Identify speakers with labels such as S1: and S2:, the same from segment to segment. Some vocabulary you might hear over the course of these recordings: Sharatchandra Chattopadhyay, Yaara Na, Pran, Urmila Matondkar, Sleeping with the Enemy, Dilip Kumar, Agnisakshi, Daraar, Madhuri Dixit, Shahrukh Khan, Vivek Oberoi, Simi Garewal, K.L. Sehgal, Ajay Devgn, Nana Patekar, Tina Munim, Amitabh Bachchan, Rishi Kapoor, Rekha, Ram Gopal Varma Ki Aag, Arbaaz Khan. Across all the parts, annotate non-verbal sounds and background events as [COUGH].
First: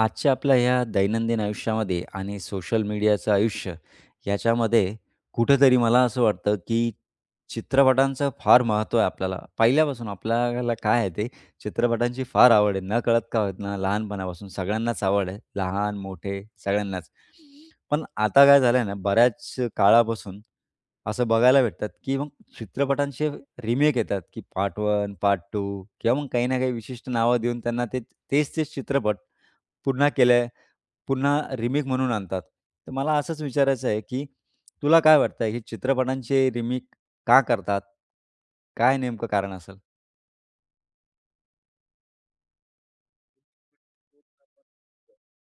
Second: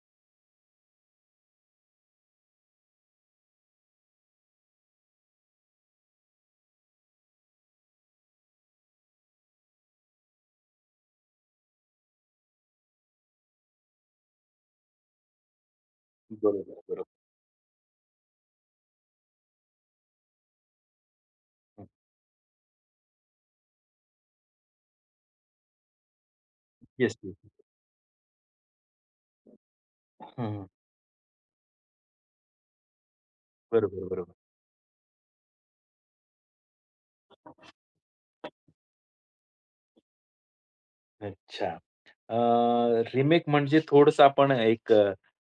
S1: आजच्या आपल्या ह्या दैनंदिन आयुष्यामध्ये आणि सोशल मीडियाचं आयुष्य याच्यामध्ये कुठेतरी मला असं वाटतं, की चित्रपटांचं फार महत्त्व आहे आपल्याला. पहिल्यापासून आपल्याला काय आहे ते चित्रपटांची फार आवड आहे. नकळत का होत ना लहानपणापासून सगळ्यांनाच आवड आहे. लहान, मोठे
S2: बरोबर, बरोबर.
S1: सगळ्यांनाच. पण आता काय झालंय ना बऱ्याच काळापासून असं बघायला भेटतात, की मग चित्रपटांचे रिमेक येतात, की पार्ट 1, पार्ट 2 किंवा मग काही ना काही विशिष्ट
S2: येस, येस.
S1: नावं देऊन त्यांना ते तेच-तेच चित्रपट पुन्हा
S2: हं,
S1: केलंय,
S2: हं.
S1: पुन्हा रिमेक म्हणून आणतात. तर मला असंच विचारायचं आहे,
S2: बरोबर,
S1: की
S2: बरोबर.
S1: तुला काय वाटतं हे चित्रपटांचे रिमेक का करतात? काय नेमकं कारण असेल?
S2: अच्छा. रिमेक म्हणजे थोडंसं आपण एक अ,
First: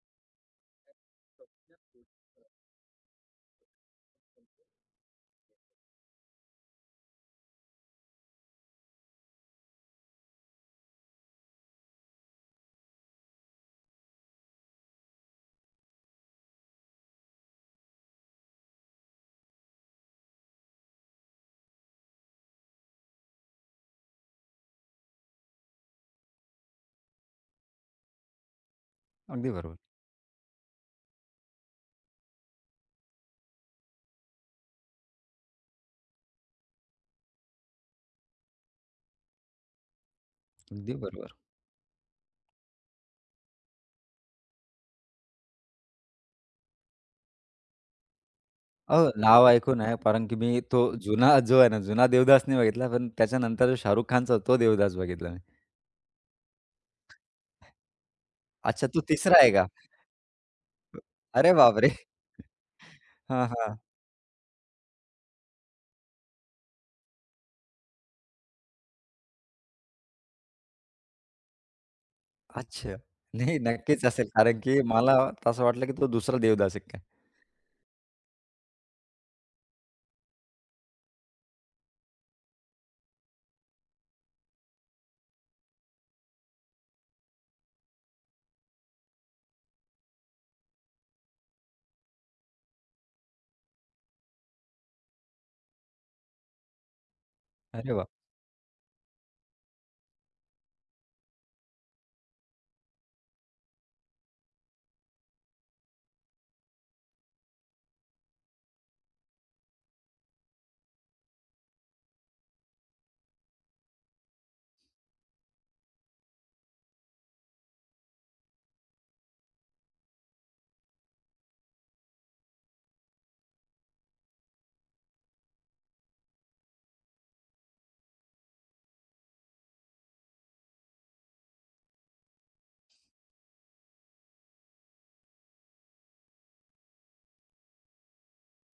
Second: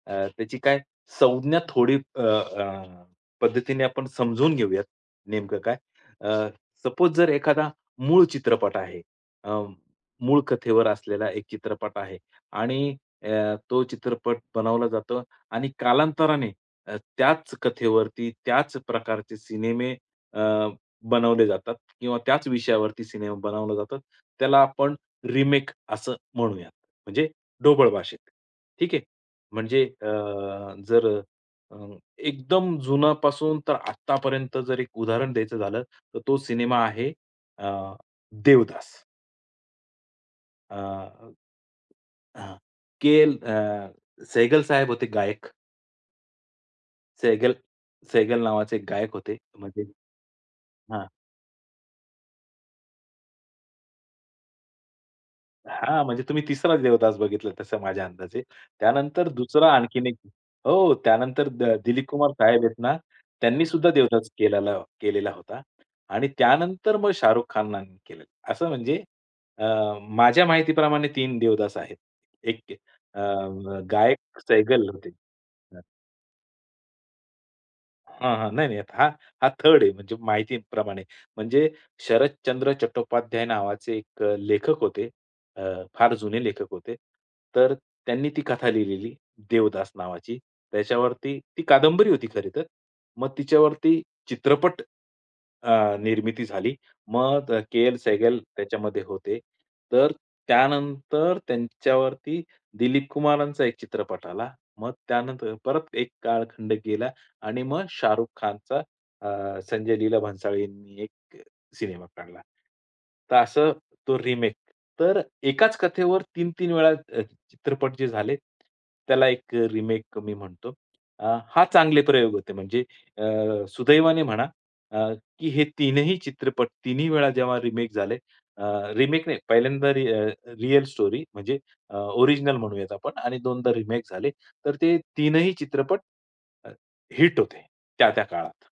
S2: अ, त्याची काय संज्ञा थोडी अ, अ, पद्धतीने आपण समजून घेऊयात नेमकं काय. सपोज जर एखादा मूळ चित्रपट आहे. अ, मूळ कथेवर असलेला एक चित्रपट आहे आणि तो चित्रपट बनवला जातो आणि कालांतराने त्याच कथेवरती त्याच प्रकारचे सिनेमे बनवले जातात किंवा त्याच विषयावरती सिनेमा बनवला जातात. त्याला आपण रिमेक असं म्हणूयात. म्हणजे ढोबळ भाषेत. ठीक आहे.
S1: अगदी बरोबर,
S2: म्हणजे जर अ, एकदम जुनापासून तर आत्तापर्यंत जर एक उदाहरण द्यायचं झालं, तर तो सिनेमा आहे अ, देवदास.
S1: अगदी
S2: अ,
S1: बरोबर.
S2: हां. के.एल. सहगल साहेब होते गायक. सहगल सहगल नावाचे एक
S1: अहो,
S2: गायक होते.
S1: नाव ऐकून
S2: म्हणजे
S1: आहे, कारण की मी तो
S2: हां.
S1: जुना जो आहे ना, जुना देवदास नाही बघितला, पण त्याच्यानंतर जो शाहरुख खानचा तो देवदास बघितला मी.
S2: हां, म्हणजे तुम्ही तिसरा देवदास बघितला तसं माझ्या अंदाजे.
S1: अच्छा, तो
S2: त्यानंतर
S1: तिसरा आहे का?
S2: दुसरा आणखीन एक हो, त्यानंतर
S1: अरे
S2: द
S1: बापरे!
S2: दिलीप कुमार साहेब आहेत ना,
S1: हां,
S2: त्यांनी
S1: हां.
S2: सुद्धा देवदास केलेला केलेला होता आणि त्यानंतर मग शाहरुख खाननं केलेलं. असं म्हणजे अ, माझ्या माहितीप्रमाणे 3 देवदास आहेत. एक
S1: अच्छा.
S2: अ,
S1: नाही, नक्कीच असेल,
S2: गायक
S1: कारण की
S2: सैगल होते.
S1: मला तसं वाटलं, की तो दुसरा देवदास आहे काय?
S2: हां, हां. नाही, नाही. हा हा थर्ड आहे म्हणजे माहितीप्रमाणे. म्हणजे शरदचंद्र चट्टोपाध्याय नावाचे एक लेखक होते. अ, फार जुने लेखक होते. तर त्यांनी ती कथा लिहिलेली देवदास नावाची. त्याच्यावरती ती कादंबरी होती खरे तर. मग तिच्यावरती चित्रपट निर्मिती झाली. मग के.
S1: अरे
S2: एल.
S1: वाह!
S2: सेहगल त्याच्यामध्ये होते. तर त्यानंतर त्यांच्यावरती दिलीप कुमारांचा एक चित्रपट आला. मग त्यानंतर परत एक कालखंड गेला आणि मग शाहरुख खानचा संजय लीला भन्साळी यांनी एक सिनेमा काढला. तर असं तो रिमेक. तर एकाच कथेवर 3 तीन वेळा चित्रपट जे झाले, त्याला एक रिमेक मी म्हणतो. हा चांगले प्रयोग होते म्हणजे अ, सुदैवाने म्हणा अ, की हे तीनही चित्रपट तिन्ही वेळा जेव्हा रिमेक झाले रिमेक नाही पहिल्यांदा रिअल स्टोरी म्हणजे ओरिजिनल म्हणूयात आपण आणि दोनदा रिमेक झाले. तर ते तीनही चित्रपट हिट होते त्या-त्या काळात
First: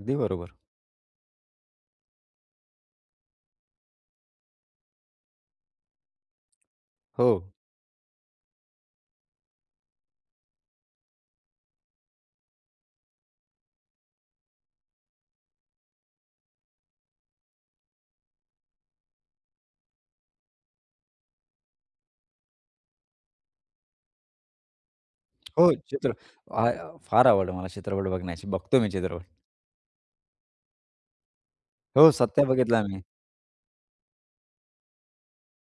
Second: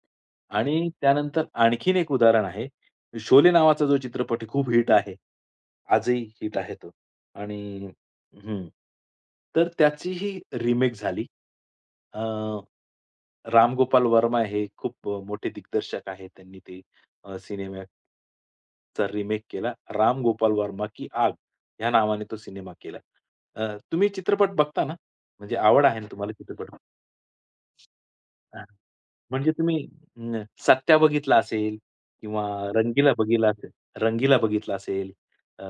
S1: अगदी बरोबर.
S2: आणि त्यानंतर आणखीन एक उदाहरण आहे. शोले नावाचा जो चित्रपट आहे खूप हिट आहे. आजही हिट आहे तो
S1: हो.
S2: आणि हं. तर त्याचीही रिमेक झाली. अ, राम गोपाल वर्मा हे खूप मोठे दिग्दर्शक आहेत. त्यांनी ते सिनेमाचा रिमेक केला. राम गोपाल वर्मा की आग ह्या नावाने तो सिनेमा केला. तुम्ही चित्रपट बघता ना? म्हणजे
S1: हो,
S2: आवड आहे ना तुम्हाला
S1: आ,
S2: चित्रपट?
S1: फार आवड आहे मला चित्रपट बघण्याची. बघतो मी चित्रपट.
S2: म्हणजे तुम्ही सत्या बघितला असेल
S1: हो,
S2: किंवा
S1: सत्या बघितला मी.
S2: रंगीला बघितला असेल रंगीला बघितला असेल, अ,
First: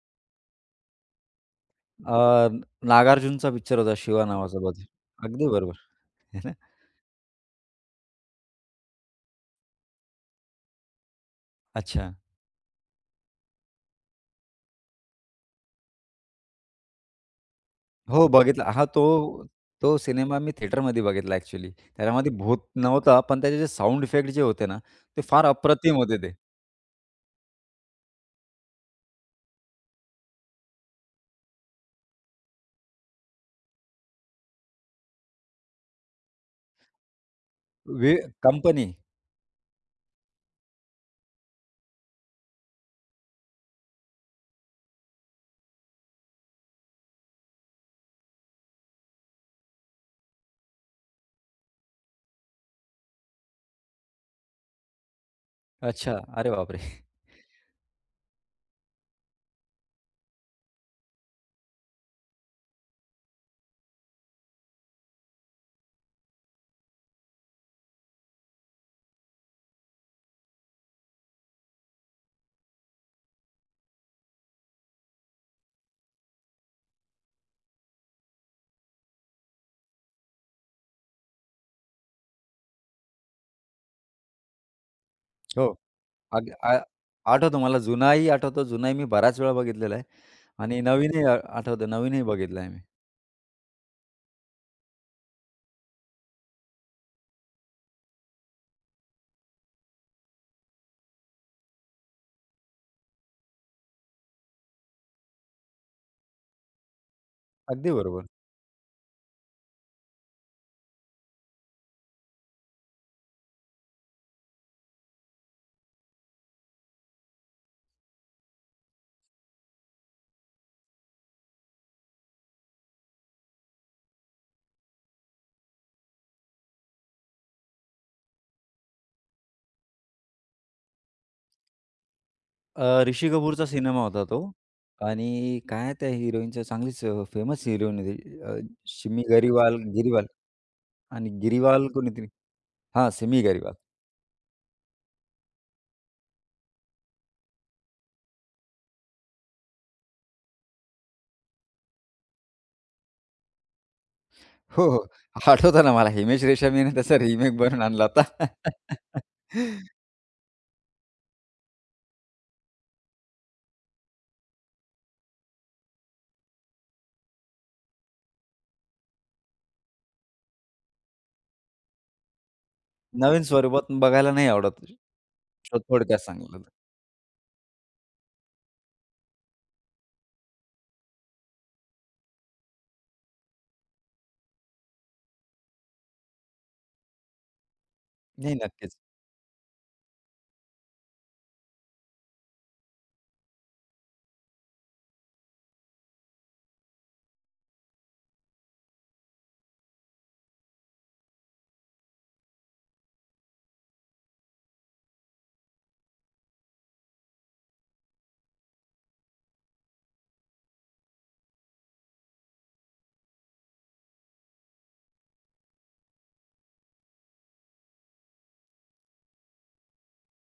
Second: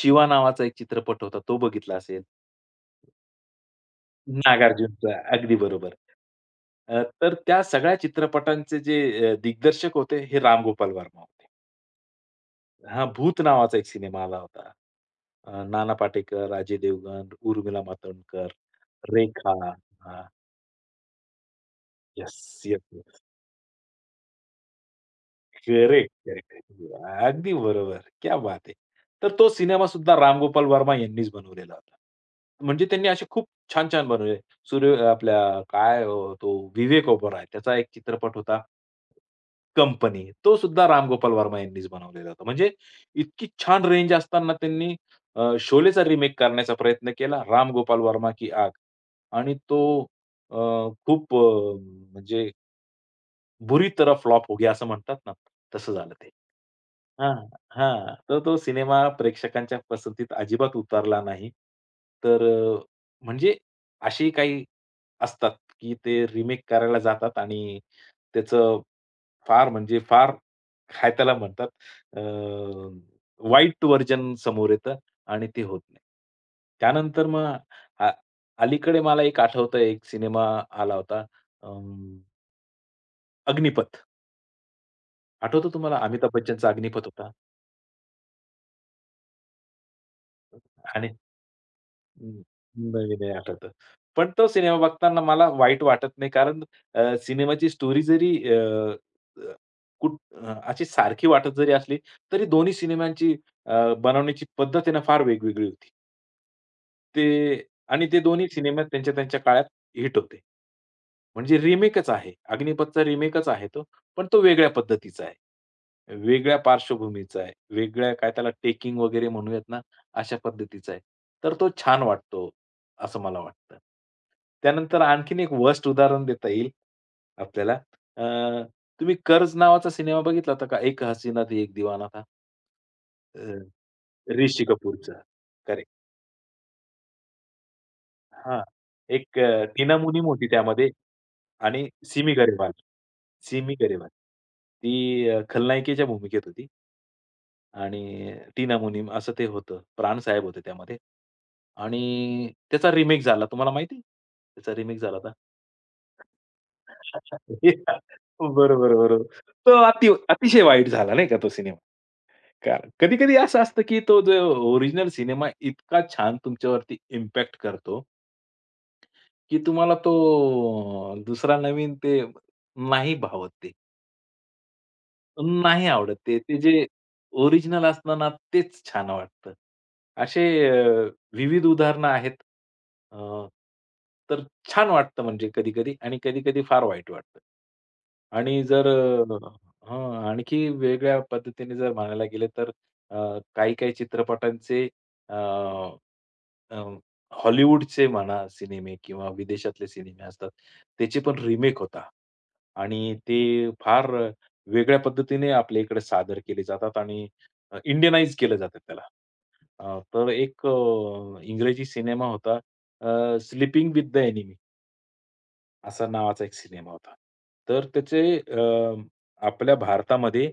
S2: शिवा नावाचा एक चित्रपट होता तो बघितला असेल.
S1: अ, नागार्जुनचा पिक्चर होता शिवा नावाचा बघ
S2: नागार्जुनचा
S1: अगदी
S2: अगदी
S1: बरोबर.
S2: बरोबर.
S1: आहे ना?
S2: तर त्या सगळ्या चित्रपटांचे जे दिग्दर्शक होते हे राम गोपाल वर्मा होते.
S1: अच्छा.
S2: हां, भूत नावाचा एक सिनेमा आला होता. नाना पाटेकर, अजय देवगण, उर्मिला
S1: हो,
S2: मातोंडकर,
S1: बघितला. हां, तो
S2: रेखा.
S1: तो सिनेमा मी थिएटरमध्ये बघितला ॲक्चुअली. त्याच्यामध्ये
S2: येस,
S1: भूत नव्हता,
S2: येस.
S1: पण त्याचे जे साउंड इफेक्ट जे होते ना, ते फार अप्रतिम
S2: करेक्ट,
S1: होते ते.
S2: करेक्ट. अगदी बरोबर. क्या बात है! तर तो सिनेमासुद्धा रामगोपाल वर्मा यांनीच बनवलेला होता. म्हणजे त्यांनी असे खूप छान-छान बनवले. सूर्य आपल्या काय तो विवेक ओबेरॉय त्याचा एक
S1: वे
S2: चित्रपट होता.
S1: कंपनी.
S2: कंपनी. तो सुद्धा रामगोपाल वर्मा यांनीच बनवलेला होता. म्हणजे इतकी छान रेंज असताना त्यांनी शोलेचा रिमेक करण्याचा प्रयत्न केला, रामगोपाल वर्मा की आग. आणि तो अ, खूप म्हणजे बुरी तरह फ्लॉप हो गया असं म्हणतात ना, तसं झालं
S1: अच्छा.
S2: ते.
S1: अरे बापरे!
S2: हां, हां. तर तो सिनेमा प्रेक्षकांच्या पसंतीत अजिबात उतरला नाही. तर अ, म्हणजे अशी काही असतात, की ते रिमेक करायला जातात आणि त्याचं फार म्हणजे फार काय त्याला म्हणतात अ, वाईट व्हर्जन समोर येतं आणि ते होत नाही. त्यानंतर मग अ, अलीकडे मला एक आठवतंय एक सिनेमा आला होता अं, अग्निपथ.
S1: हो.
S2: आठवतो तुम्हाला अमिताभ
S1: अग
S2: बच्चनचा
S1: आ
S2: अग्निपथ होता
S1: आठवतो मला जुनाही आठवतो. जुनाही मी बऱ्याच वेळा बघितलेला आहे आणि
S2: आणि
S1: नवीनही आठवतं. नवीनही
S2: हं.
S1: बघितला मी.
S2: नाही, नाही आठवत. पण तो सिनेमा बघताना मला वाईट वाटत नाही. कारण सिनेमाची स्टोरी जरी अ, अ, कुठ अ, अशी सारखी वाटत जरी असली, तरी दोन्ही सिनेमांची बनवण्याची पद्धत आहे ना फार वेगवेगळी होती. ते
S1: अगदी
S2: आणि ते
S1: बरोबर.
S2: दोन्ही सिनेमात त्यांच्या त्यांच्या काळात हिट होते. म्हणजे रिमेकच आहे. अग्निपथचा रिमेकच आहे तो. पण तो वेगळ्या पद्धतीचा आहे. वेगळ्या पार्श्वभूमीचा आहे. वेगळ्या काय त्याला टेकिंग वगैरे म्हणूयात ना, अशा पद्धतीचा आहे. तर तो छान वाटतो, असं मला वाटतं. त्यानंतर आणखीन एक वर्स्ट उदाहरण देता येईल आपल्याला. अ, तुम्ही कर्ज नावाचा सिनेमा बघितला होता का? एक हसीना थी एक दिवाना था.
S1: ऋषी
S2: अ,
S1: कपूरचा सिनेमा होता तो
S2: ऋषी कपूरचा.
S1: आणि
S2: करेक्ट.
S1: काय त्या हिरोईनचं चांगलीच फेमस हिरोईन होती
S2: हां.
S1: शिमी
S2: एक
S1: गरीवाल
S2: टीना मुनीम
S1: गिरीवाल
S2: होती त्यामध्ये.
S1: आणि गिरीवाल
S2: आणि
S1: कोणीतरी
S2: सिमी गरेवाल.
S1: हां, सिमी
S2: सिमी
S1: गरीवाल.
S2: गरेवाल. ती खलनायिकेच्या भूमिकेत होती. आणि टीना मुनीम असं ते होतं. प्राण साहेब होते त्यामध्ये. आणि त्याचा रिमेक झाला. तुम्हाला माहिती आहे? त्याचा
S1: हो,
S2: रिमेक
S1: हो.
S2: झाला होता.
S1: आठवतं ना मला हिमेश रेशमियाने त्याचा रिमेक बनवून
S2: [LAUGHS]
S1: आणला होता.
S2: बरोबर, बरोबर. तो अतिशय वाईट झाला नाही का तो सिनेमा. कारण कधी-कधी असं असतं, की तो जो ओरिजिनल सिनेमा इतका छान तुमच्यावरती इम्पॅक्ट करतो, की तुम्हाला तो दुसरा नवीन ते नाही
S1: नवीन
S2: भावत ते.
S1: स्वरूपात बघायला नाही आवडत. तो
S2: नाही आवडत
S1: थोडक्यात
S2: ते. ते
S1: सांगितलं तर.
S2: जे ओरिजिनल असतं ना, तेच छान वाटतं. असे अ, विविध उदाहरणं आहेत. अ, तर छान वाटतं म्हणजे कधी-कधी आणि कधी-कधी फार वाईट वाटतं.
S1: नाही,
S2: आणि जर
S1: नक्कीच.
S2: आणखी वेगळ्या पद्धतीने जर म्हणायला गेलं तर अ, काही-काही चित्रपटांचे अ, अ, हॉलिवूडचे म्हणा सिनेमे किंवा विदेशातले सिनेमे असतात, त्याचे पण रिमेक होतात आणि ते फार वेगळ्या पद्धतीने आपल्या इकडे सादर केले जातात आणि इंडियनाइज केलं जातं त्याला. तर एक इंग्रजी सिनेमा होता स्लीपिंग विथ द एनिमी असा नावाचा एक सिनेमा होता. तर त्याचे आपल्या भारतामध्ये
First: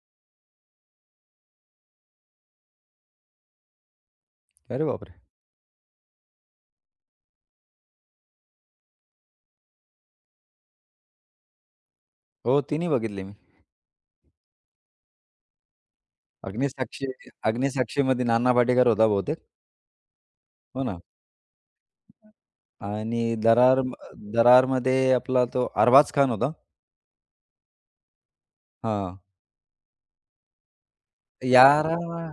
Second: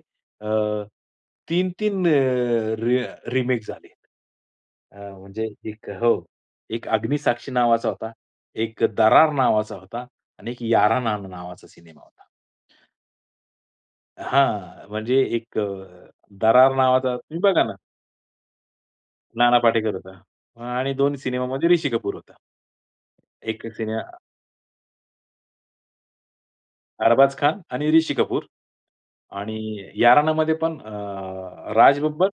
S2: तीन-तीन 3 अ, रि रिमेक झाले.
S1: अरे बापरे!
S2: म्हणजे एक हो. एक अग्निसाक्षी नावाचा होता, एक दरार नावाचा होता आणि एक यारा ना नावाचा सिनेमा होता.
S1: हो, तिन्ही बघितले मी.
S2: हां, म्हणजे एक दरार
S1: अग्निसाक्षी
S2: नावाचा तुम्ही बघा ना,
S1: अग्निसाक्षीमध्ये नाना पाटेकर होता बहुतेक.
S2: नाना पाटेकर होता
S1: हो
S2: आणि
S1: ना?
S2: 2 सिनेमामध्ये ऋषी कपूर होता.
S1: आणि
S2: एक
S1: दरार
S2: सिने
S1: दरारमध्ये आपला तो अरबाज खान होता.
S2: अरबाज खान आणि ऋषी कपूर
S1: हां.
S2: आणि यारानामध्ये पण
S1: यारा
S2: राज बब्बर,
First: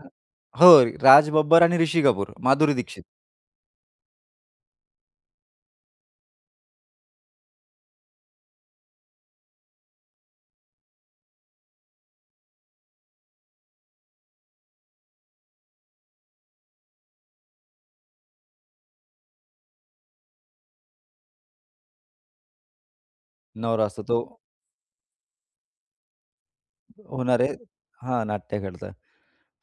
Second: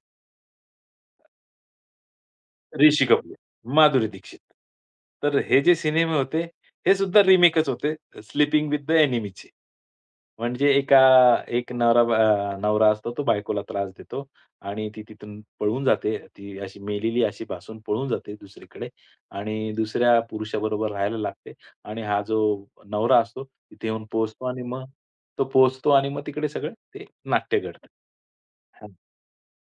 S1: हो, राज बब्बर आणि ऋषी कपूर, माधुरी दीक्षित
S2: ऋषी कपूर, माधुरी दीक्षित. तर हे जे सिनेमे होते, हे सुद्धा रिमेकच होते, स्लीपिंग विथ द एनिमीचे. म्हणजे एका एक नवरा बा- अ, नवरा असतो तो बायकोला त्रास देतो आणि ती तिथून पळून जाते. ती अशी मेलेली अशी भासून पळून जाते दुसरीकडे आणि दुसऱ्या पुरुषाबरोबर राहायला लागते आणि हा जो नवरा असतो
S1: नवरा
S2: तिथे
S1: असतो
S2: येऊन
S1: तो
S2: पोहोचतो आणि मग तो पोहोचतो आणि मग तिकडे सगळं ते
S1: होणार आहे
S2: नाट्य घडतं.
S1: हां, नाट्य
S2: हां,
S1: करता.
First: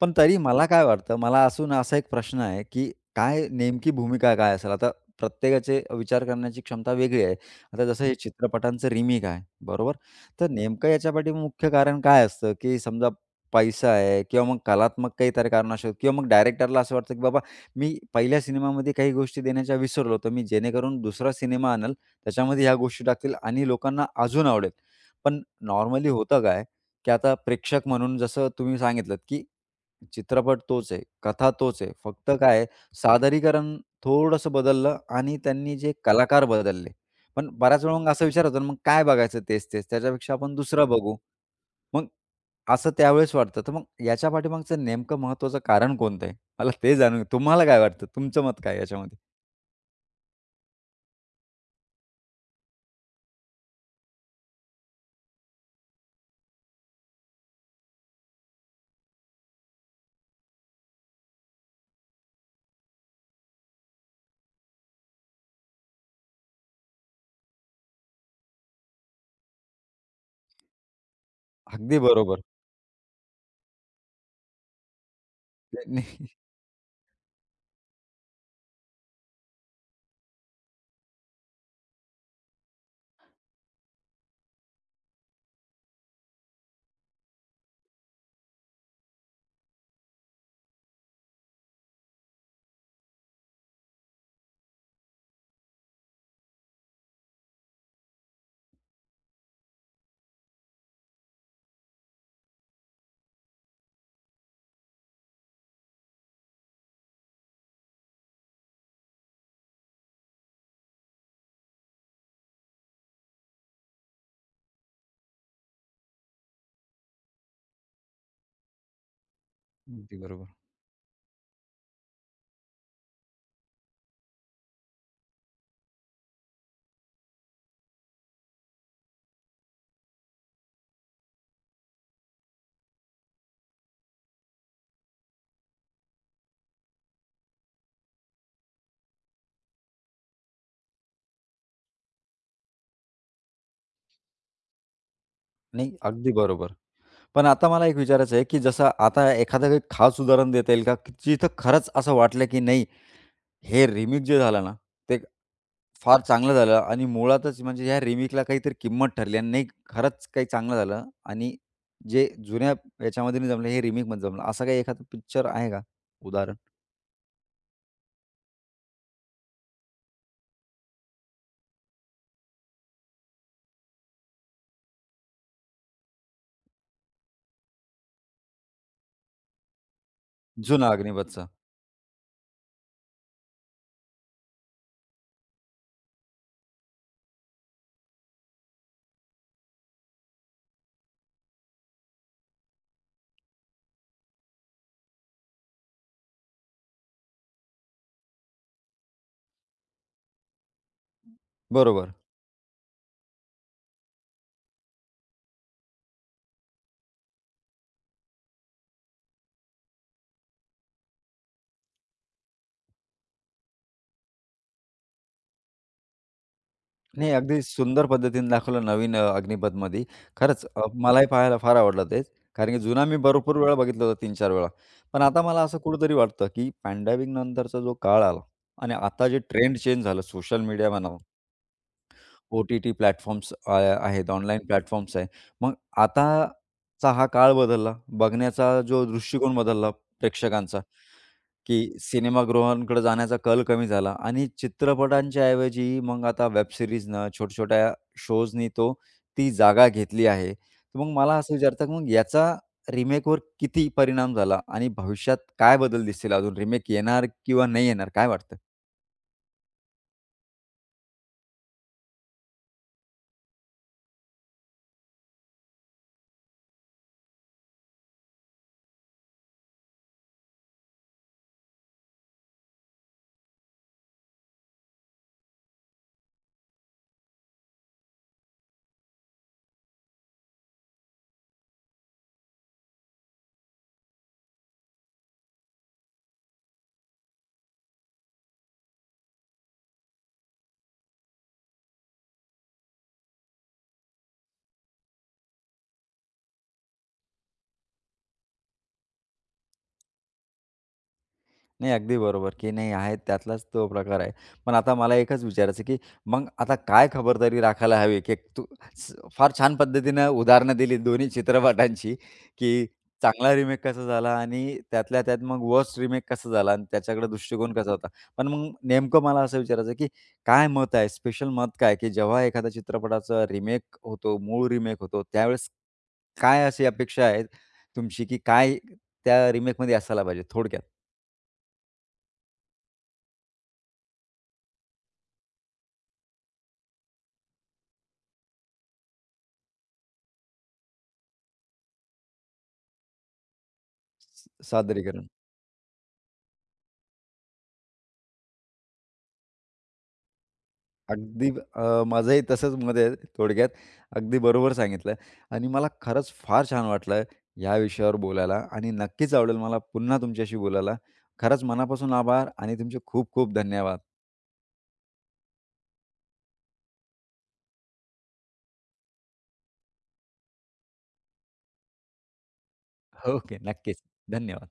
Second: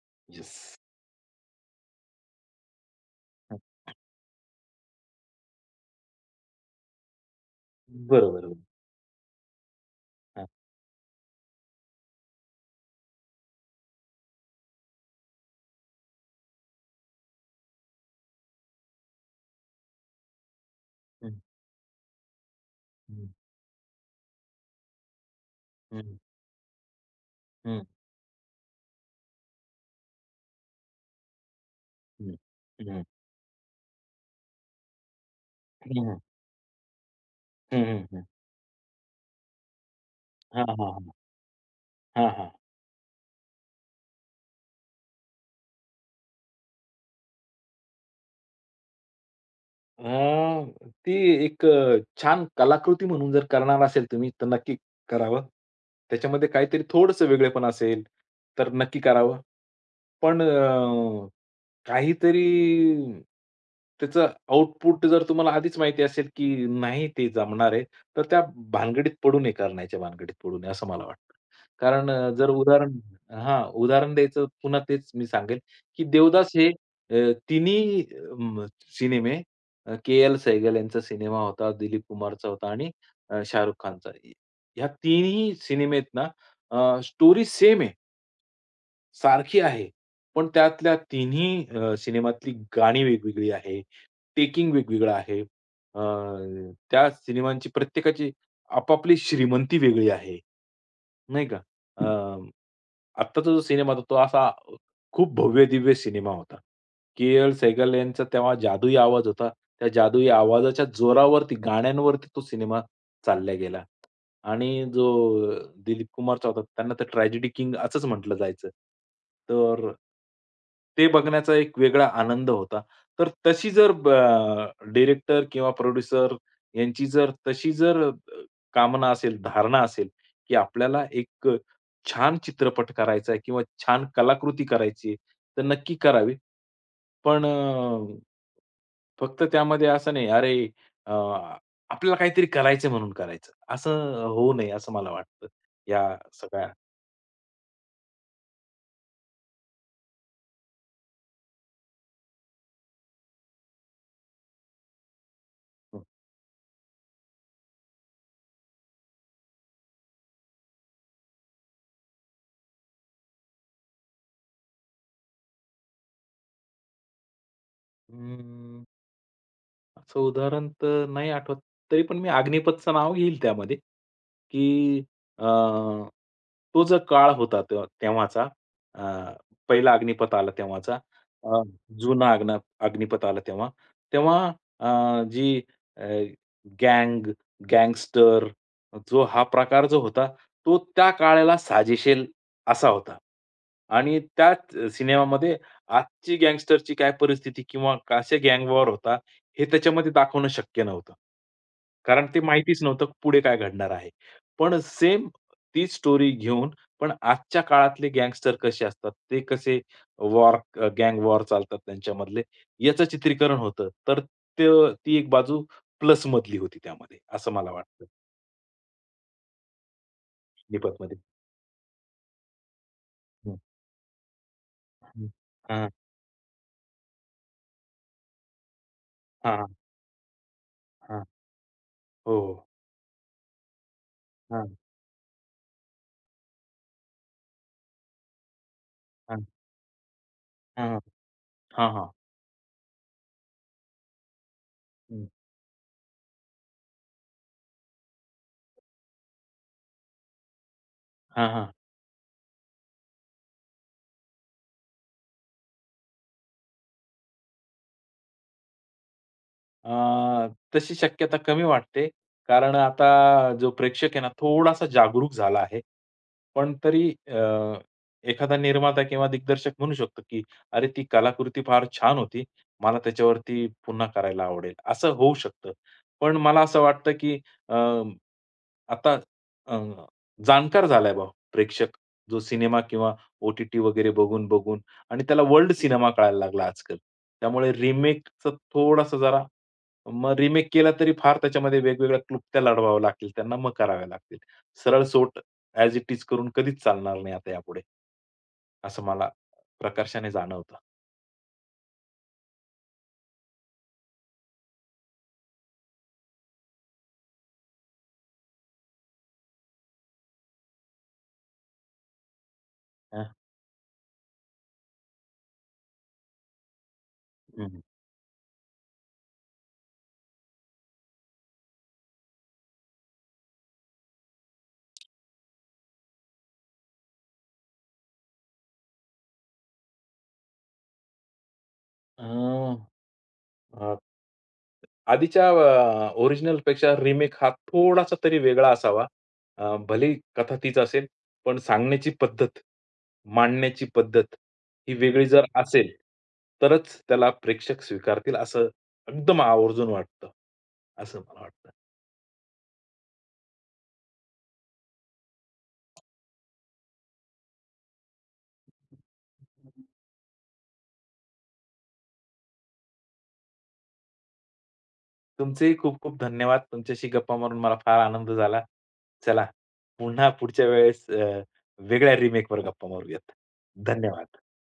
S1: पण तरी मला
S2: येस.
S1: काय वाटतं, मला असून असा एक प्रश्न आहे, की काय
S2: हां,
S1: नेमकी भूमिका काय असेल? आता प्रत्येकाचे विचार करण्याची क्षमता वेगळी आहे. आता जसं हे
S2: बरोबर.
S1: चित्रपटांचं रिमेक आहे, बरोबर?
S2: हां.
S1: तर नेमकं याच्यापाठी मुख्य कारण काय असतं, की समजा पैसा आहे किंवा मग कलात्मक काही तरी कारण असू किंवा मग डायरेक्टरला असं वाटतं, की बाबा मी पहिल्या सिनेमामध्ये काही गोष्टी देण्याच्या विसरलो, तर मी जेणेकरून दुसरा
S2: हं,
S1: सिनेमा आणेल, त्याच्यामध्ये ह्या गोष्टी
S2: हं,
S1: टाकतील आणि लोकांना अजून आवडेल. पण नॉर्मली
S2: हं,
S1: होतं काय, की आता
S2: हं,
S1: प्रेक्षक म्हणून जसं तुम्ही सांगितलंत, की चित्रपट तोच आहे, कथा तोच आहे. फक्त
S2: हं,
S1: काय आहे,
S2: हं,
S1: सादरीकरण थोडंसं बदललं आणि त्यांनी जे
S2: हं,
S1: कलाकार बदलले. पण
S2: हं,
S1: बऱ्याच वेळा
S2: हं,
S1: मग
S2: हं.
S1: असा विचार होतो ना, मग काय बघायचं तेच-तेच? त्याच्यापेक्षा आपण
S2: हां, हां,
S1: दुसरं
S2: हां.
S1: बघू. मग
S2: हां, हां.
S1: असं त्यावेळेस वाटतं. तर मग याच्या पाठीमागचं नेमकं महत्त्वाचं कारण कोणतं आहे? मला ते जाणून तुम्हाला काय वाटतं? तुमचं मत काय याच्यामध्ये?
S2: अ, ती एक छान कलाकृती म्हणून जर करणार असेल तुम्ही, तर नक्की करावं. त्याच्यामध्ये काहीतरी थोडंसं वेगळेपण असेल, तर नक्की करावं. पण काहीतरी त्याचं आउटपुट जर तुम्हाला आधीच माहिती असेल, की नाही ते जमणार आहे, तर त्या भानगडीत पडू नये, करण्याच्या भानगडीत पडू नये, असं मला वाटतं.
S1: अगदी
S2: कारण
S1: बरोबर.
S2: जर उदाहरण हां, उदाहरण द्यायचं पुन्हा तेच मी सांगेल, की
S1: नाही,
S2: देवदास हे तिन्ही सिनेमे के.एल. सेहगल यांचा सिनेमा होता, दिलीप कुमारचा होता आणि शाहरुख खानचा. ह्या तिन्ही सिनेमेत ना स्टोरी सेम आहे. सारखी आहे. पण त्यातल्या तिन्ही सिनेमातली गाणी वेगवेगळी आहे. टेकिंग वेगवेगळं आहे. अ, त्या सिनेमांची प्रत्येकाची आपापली श्रीमंती वेगळी आहे. नाही का? अ, आत्ताचा जो सिनेमा होता तो असा खूप भव्य-दिव्य सिनेमा होता. के.एल. सेगल यांचा तेव्हा जादुई आवाज होता. त्या जादुई आवाजाच्या जोरावरती, गाण्यांवरती तो सिनेमा चालला गेला. आणि जो दिलीप कुमारचा होता त्यांना तर ट्रॅजेडी किंग असंच म्हटलं जायचं. तर
S1: अगदी बरोबर.
S2: ते बघण्याचा एक वेगळा आनंद होता. तर तशी जर किंवा प्रोड्युसर यांची जर तशी जर कामना असेल, धारणा असेल की आपल्याला एक छान चित्रपट करायचा आहे किंवा छान कलाकृती करायची आहे, तर नक्की करावी. पण फक्त त्यामध्ये असं नाही, "अरे, अ, आपल्याला काहीतरी करायचंय म्हणून करायचं." असं होऊ नये असं मला वाटतं,
S1: नाही,
S2: या
S1: अगदी
S2: सगळ्या
S1: बरोबर. पण आता मला एक विचारायचं आहे, की जसं आता एखादं काही खास उदाहरण देता येईल का, की जिथं खरंच असं वाटलं की नाही हे रिमिक्स जे झालं ना, ते फार चांगलं झालं आणि मुळातच म्हणजे ह्या रिमिक्सला काहीतरी किंमत ठरली आणि नाही खरंच काही चांगलं झालं आणि जे जुन्या याच्यामध्ये नाही जमलं, हे रिमेकमध्ये जमलं. असा काही एखादा पिक्चर आहे का उदाहरण?
S2: हं. असं उदाहरण तर नाही आठवत. तरी पण मी अग्निपथचं नाव घेईल त्यामध्ये, की अ, तो जो काळ होता तेव्हाचा अ, पहिला अग्निपथ आला
S1: जुना
S2: तेव्हाचा
S1: अग्निपथचा.
S2: अ, जुना अग्निपथ आला तेव्हा. तेव्हा जी गँग, गँगस्टर जो हा प्रकार जो होता, तो त्या काळाला साजेशील असा होता. आणि त्याच सिनेमामध्ये आजची गँगस्टरची काय परिस्थिती किंवा कसे गँग वॉर होतात हे त्याच्यामध्ये दाखवणं शक्य नव्हतं.
S1: बरोबर.
S2: कारण ते माहितीच नव्हतं पुढे काय घडणार आहे. पण सेम तीच स्टोरी घेऊन पण आजच्या काळातले गँगस्टर कसे असतात, ते कसे वॉर गँग वॉर चालतात त्यांच्यामधले, याचं चित्रीकरण होतं. तर त ती एक बाजू प्लसमधली होती त्यामध्ये,
S1: नाही
S2: असं
S1: अगदी
S2: मला वाटतं
S1: सुंदर पद्धतीने दाखवलं नवीन अग्निपथमध्ये. खरंच
S2: निपतमध्ये.
S1: मलाही पाहायला फार आवडलं ते. कारण की जुना मी
S2: हं,
S1: भरपूर वेळा बघितलं होतं 3-4 वेळा. पण
S2: हं.
S1: आता मला असं
S2: हां,
S1: कुठेतरी वाटतं, की पॅन्डेमिक नंतरचा जो काळ आला आणि आता जे
S2: हां,
S1: ट्रेंड चेंज झालं सोशल मीडिया म्हणा
S2: हां. हो,
S1: ओ-टी-टी प्लॅटफॉर्म्स आहेत,
S2: हां,
S1: ऑनलाईन प्लॅटफॉर्म्स आहे. मग आताचा हा काळ बदलला, बघण्याचा जो
S2: हां,
S1: दृष्टिकोन बदलला प्रेक्षकांचा,
S2: हां,
S1: की
S2: हां, हां.
S1: सिनेमागृहांकडे जाण्याचा कल कमी झाला आणि
S2: हं.
S1: चित्रपटांच्या ऐवजी मग आता वेब सीरीजनं, छोट्या-छोट्या शोजनी तो ती जागा घेतली आहे. तर मग मला असं विचारतं, की मग याचा रिमेकवर किती परिणाम झाला आणि भविष्यात काय बदल दिसतील अजून रिमेक येणार किंवा नाही येणार, काय वाटतं?
S2: अ, तशी शक्यता कमी वाटते. कारण आता जो प्रेक्षक आहे ना, थोडासा जागरूक झाला आहे. पण तरी एखादा निर्माता किंवा दिग्दर्शक म्हणू शकतो, की "अरे, ती कलाकृती फार छान होती. मला त्याच्यावरती पुन्हा करायला आवडेल." असं होऊ शकतं. पण मला असं वाटतं, की अ, आता अ, जाणकार झालाय बा प्रेक्षक. जो सिनेमा किंवा OTT वगैरे बघून, बघून आणि त्याला वर्ल्ड सिनेमा कळायला लागला आजकाल. त्यामुळे रिमेकचं थोडासा जरा मग रिमेक केला तरी फार त्याच्यामध्ये वेगवेगळ्या क्लुप्त्या लढवाव्या लागतील त्यांना, मग कराव्या लागतील. सरळ सोट ॲज इट इज करून कधीच चालणार नाही आता यापुढे, असं मला प्रकर्षाने जाणवतं.
S1: नाही, अगदी बरोबर, की नाही आहे त्यातलाच तो प्रकार आहे. पण आता मला एकच विचारायचं की मग आता काय खबरदारी राखायला हवी, की तू स फार छान पद्धतीनं उदाहरणं दिली दोन्ही चित्रपटांची, की चांगला रिमेक कसा झाला आणि त्यातल्या त्यात मग वर्स्ट रिमेक कसा झाला आणि त्याच्याकडे
S2: हं,
S1: दृष्टिकोन
S2: हं.
S1: कसा होता. पण मग नेमकं मला असं विचारायचं की काय मत आहे, स्पेशल मत काय, की जेव्हा एखाद्या चित्रपटाचा रिमेक होतो, मूळ रिमेक होतो, त्यावेळेस काय अशी अपेक्षा आहे तुमची, की काय त्या रिमेकमध्ये असायला पाहिजे थोडक्यात?
S2: अ, आधीच्या ओरिजिनलपेक्षा रिमेक हा थोडासा तरी वेगळा असावा. भलेही कथा तीच असेल, पण सांगण्याची पद्धत, मांडण्याची पद्धत ही वेगळी
S1: सादरीकरण.
S2: जर असेल, तरच त्याला प्रेक्षक स्वीकारतील असं एकदम आवर्जून वाटतं. असं मला
S1: अगदी
S2: वाटतं.
S1: माझंही तसंच मत आहे थोडक्यात. अगदी बरोबर सांगितलं आणि मला खरंच फार छान वाटलं या विषयावर बोलायला आणि नक्कीच आवडेल मला पुन्हा तुमच्याशी बोलायला. खरंच मनापासून आभार आणि तुमचे खूप खूप धन्यवाद.
S2: तुमचेही खूप खूप धन्यवाद. तुमच्याशी गप्पा मारून मला फार आनंद झाला. चला, पुन्हा पुढच्या वेळेस वेगळ्या रिमेकवर गप्पा मारूयात.
S1: ओके. नक्कीच.
S2: धन्यवाद.
S1: धन्यवाद.